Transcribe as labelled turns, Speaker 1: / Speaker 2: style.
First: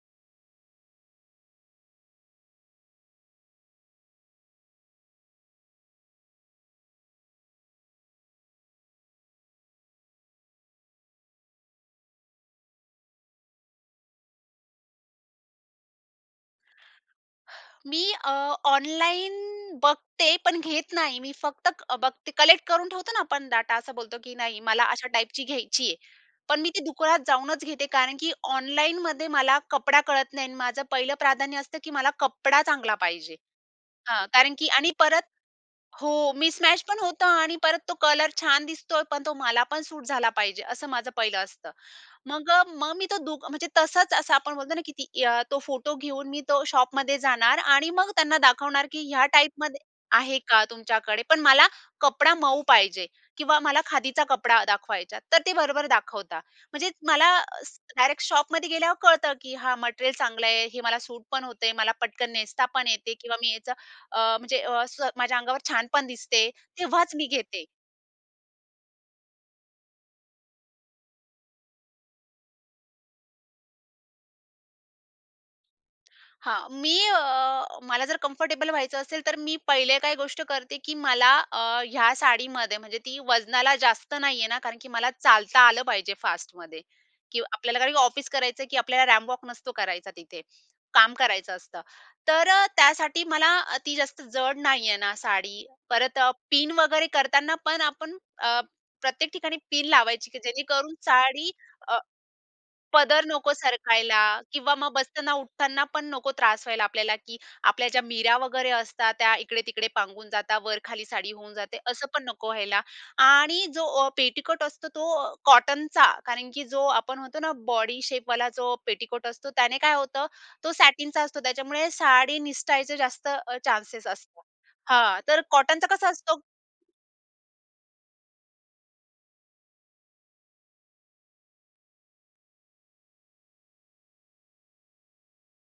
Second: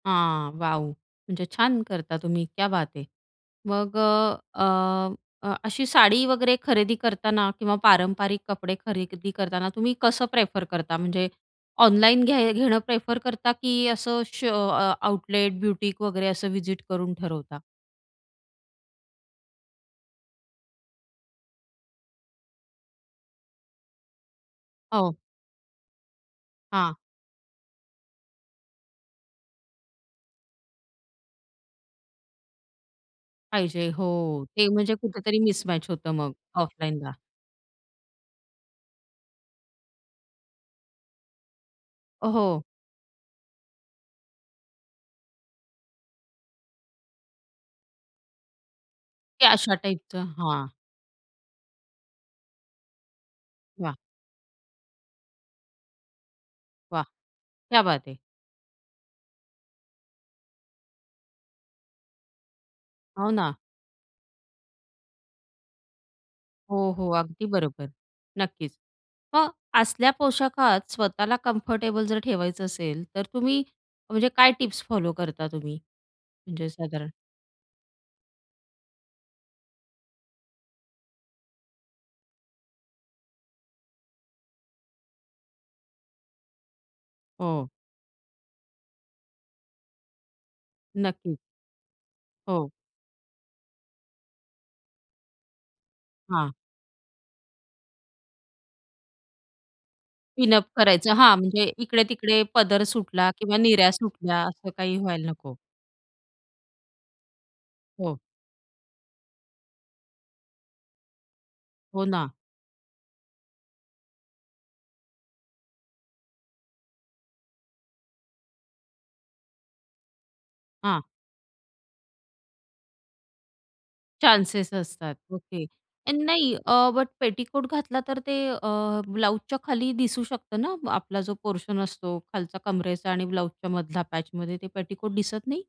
Speaker 1: हां वाव! म्हणजे छान करता तुम्ही. क्या बात है. मग अ, अ, अ, अशी साडी वगैरे खरेदी करताना किंवा पारंपरिक कपडे खरेदी करताना तुम्ही कसं प्रेफर करता म्हणजे ऑनलाईन घ्या घेणं प्रेफर करता की असं शो अ, आउटलेट, ब्युटीक वगैरे असं व्हिजिट करून ठरवता?
Speaker 2: मी अ, ऑनलाईन बघते पण घेत नाही. मी फक्त अ, बघते. कलेक्ट करून ठेवतो ना आपण डाटा असा बोलतो की नाही? मला अशा
Speaker 1: हो.
Speaker 2: टाइपची घ्यायची आहे. पण मी ती
Speaker 1: हां.
Speaker 2: दुकानात जाऊनच घेते. कारण की ऑनलाईनमध्ये मला कपडा कळत नाही आणि माझं पहिलं प्राधान्य असतं की मला कपडा चांगला पाहिजे.
Speaker 1: पाहिजे. हो.
Speaker 2: हां, कारण की
Speaker 1: ते
Speaker 2: आणि
Speaker 1: म्हणजे
Speaker 2: परत
Speaker 1: कुठेतरी मिसमॅच होतं
Speaker 2: हो,
Speaker 1: मग
Speaker 2: मिसमॅच पण
Speaker 1: ऑफलाईनला.
Speaker 2: होतं आणि परत तो कलर छान दिसतोय, पण तो मला पण सूट झाला पाहिजे, असं माझं पहिलं असतं. मग अ,
Speaker 1: हो.
Speaker 2: मग मी तो दु म्हणजे तसंच असं आपण म्हणतो ना की ती तो फोटो घेऊन मी तो शॉपमध्ये जाणार आणि मग त्यांना दाखवणार की, "ह्या
Speaker 1: ते अशा
Speaker 2: टाइपमध्ये
Speaker 1: टाईपचं.
Speaker 2: आहे का
Speaker 1: हां.
Speaker 2: तुमच्याकडे? पण मला कपडा मऊ पाहिजे किंवा मला
Speaker 1: वाह!
Speaker 2: खादीचा कपडा दाखवा ह्याच्यात." तर ते बरोबर दाखवतात. म्हणजे
Speaker 1: वाह!
Speaker 2: मला अ,
Speaker 1: क्या बात है.
Speaker 2: डायरेक्ट शॉपमध्ये गेल्यावर कळतं की हा मटेरियल चांगलं आहे, हे मला सूट पण होते, मला पटकन नेसता पण येते
Speaker 1: हो
Speaker 2: किंवा मी
Speaker 1: ना.
Speaker 2: याचं अ, म्हणजे अ, स, माझ्या अंगावर छान पण दिसते.
Speaker 1: हो, हो.
Speaker 2: तेव्हाच मी
Speaker 1: अगदी
Speaker 2: घेते.
Speaker 1: बरोबर. नक्कीच, "मग, असल्या पोशाखात स्वतःला कम्फर्टेबल जर ठेवायचं असेल, तर तुम्ही म्हणजे काय टिप्स फॉलो करता तुम्ही
Speaker 2: हां.
Speaker 1: म्हणजे
Speaker 2: मी
Speaker 1: साधारण?"
Speaker 2: अ, मला जर कम्फर्टेबल व्हायचं असेल, तर मी पहिले काही गोष्ट करते की मला अ, ह्या साडीमध्ये म्हणजे ती वजनाला जास्त नाहीये ना, कारण की मला चालता आलं पाहिजे फास्टमध्ये. की
Speaker 1: हो.
Speaker 2: आपल्याला काही ऑफिस करायचं आहे की आपल्याला रॅम्प वॉक नसतो करायचा तिथे. काम
Speaker 1: नक्कीच.
Speaker 2: करायचं असतं. तर अ,
Speaker 1: हो.
Speaker 2: त्यासाठी मला ती जास्त जड नाहीये ना साडी. परत अ,
Speaker 1: हां.
Speaker 2: पिन वगैरे करताना पण आपण अ, प्रत्येक ठिकाणी पिन लावायची की
Speaker 1: पिन अप
Speaker 2: जेणेकरून
Speaker 1: करायचं हां,
Speaker 2: साडी
Speaker 1: म्हणजे
Speaker 2: अ,
Speaker 1: इकडे-तिकडे पदर
Speaker 2: पदर
Speaker 1: सुटला
Speaker 2: नको
Speaker 1: किंवा निऱ्या
Speaker 2: सरकायला
Speaker 1: सुटल्या असं
Speaker 2: किंवा मग
Speaker 1: काही व्हायला
Speaker 2: बसताना,
Speaker 1: नको.
Speaker 2: उठताना पण नको त्रास व्हायला आपल्याला की आपल्या ज्या
Speaker 1: हो.
Speaker 2: नीऱ्या वगैरे असतात त्या इकडे-तिकडे पांगून जातात, वर खाली साडी होऊन जाते.
Speaker 1: हो
Speaker 2: असं पण
Speaker 1: ना.
Speaker 2: नको व्हायला. आणि जो ओ पेटीकोट असतो तो अ, कॉटनचा, कारण की जो आपण म्हणतो ना बॉडीशेपवाला जो पेटीकोट असतो त्याने काय होतं, तो
Speaker 1: हां.
Speaker 2: सॅटिनचा असतो त्याच्यामुळे साडी निसटायचे जास्त अ, चान्सेस असतात.
Speaker 1: चान्सेस असतात,
Speaker 2: हां, तर
Speaker 1: ओके
Speaker 2: कॉटनचा कसा
Speaker 1: आणि
Speaker 2: असतो?
Speaker 1: नाही अ, बट पेटीकोट घातला तर ते अ, ब्लाउजच्या खाली दिसू शकतं ना अ आपला जो पोर्शन असतो, खालच्या कमरेचा आणि ब्लाउजच्या मधला पॅचमध्ये ते पेटीकोट दिसत नाही?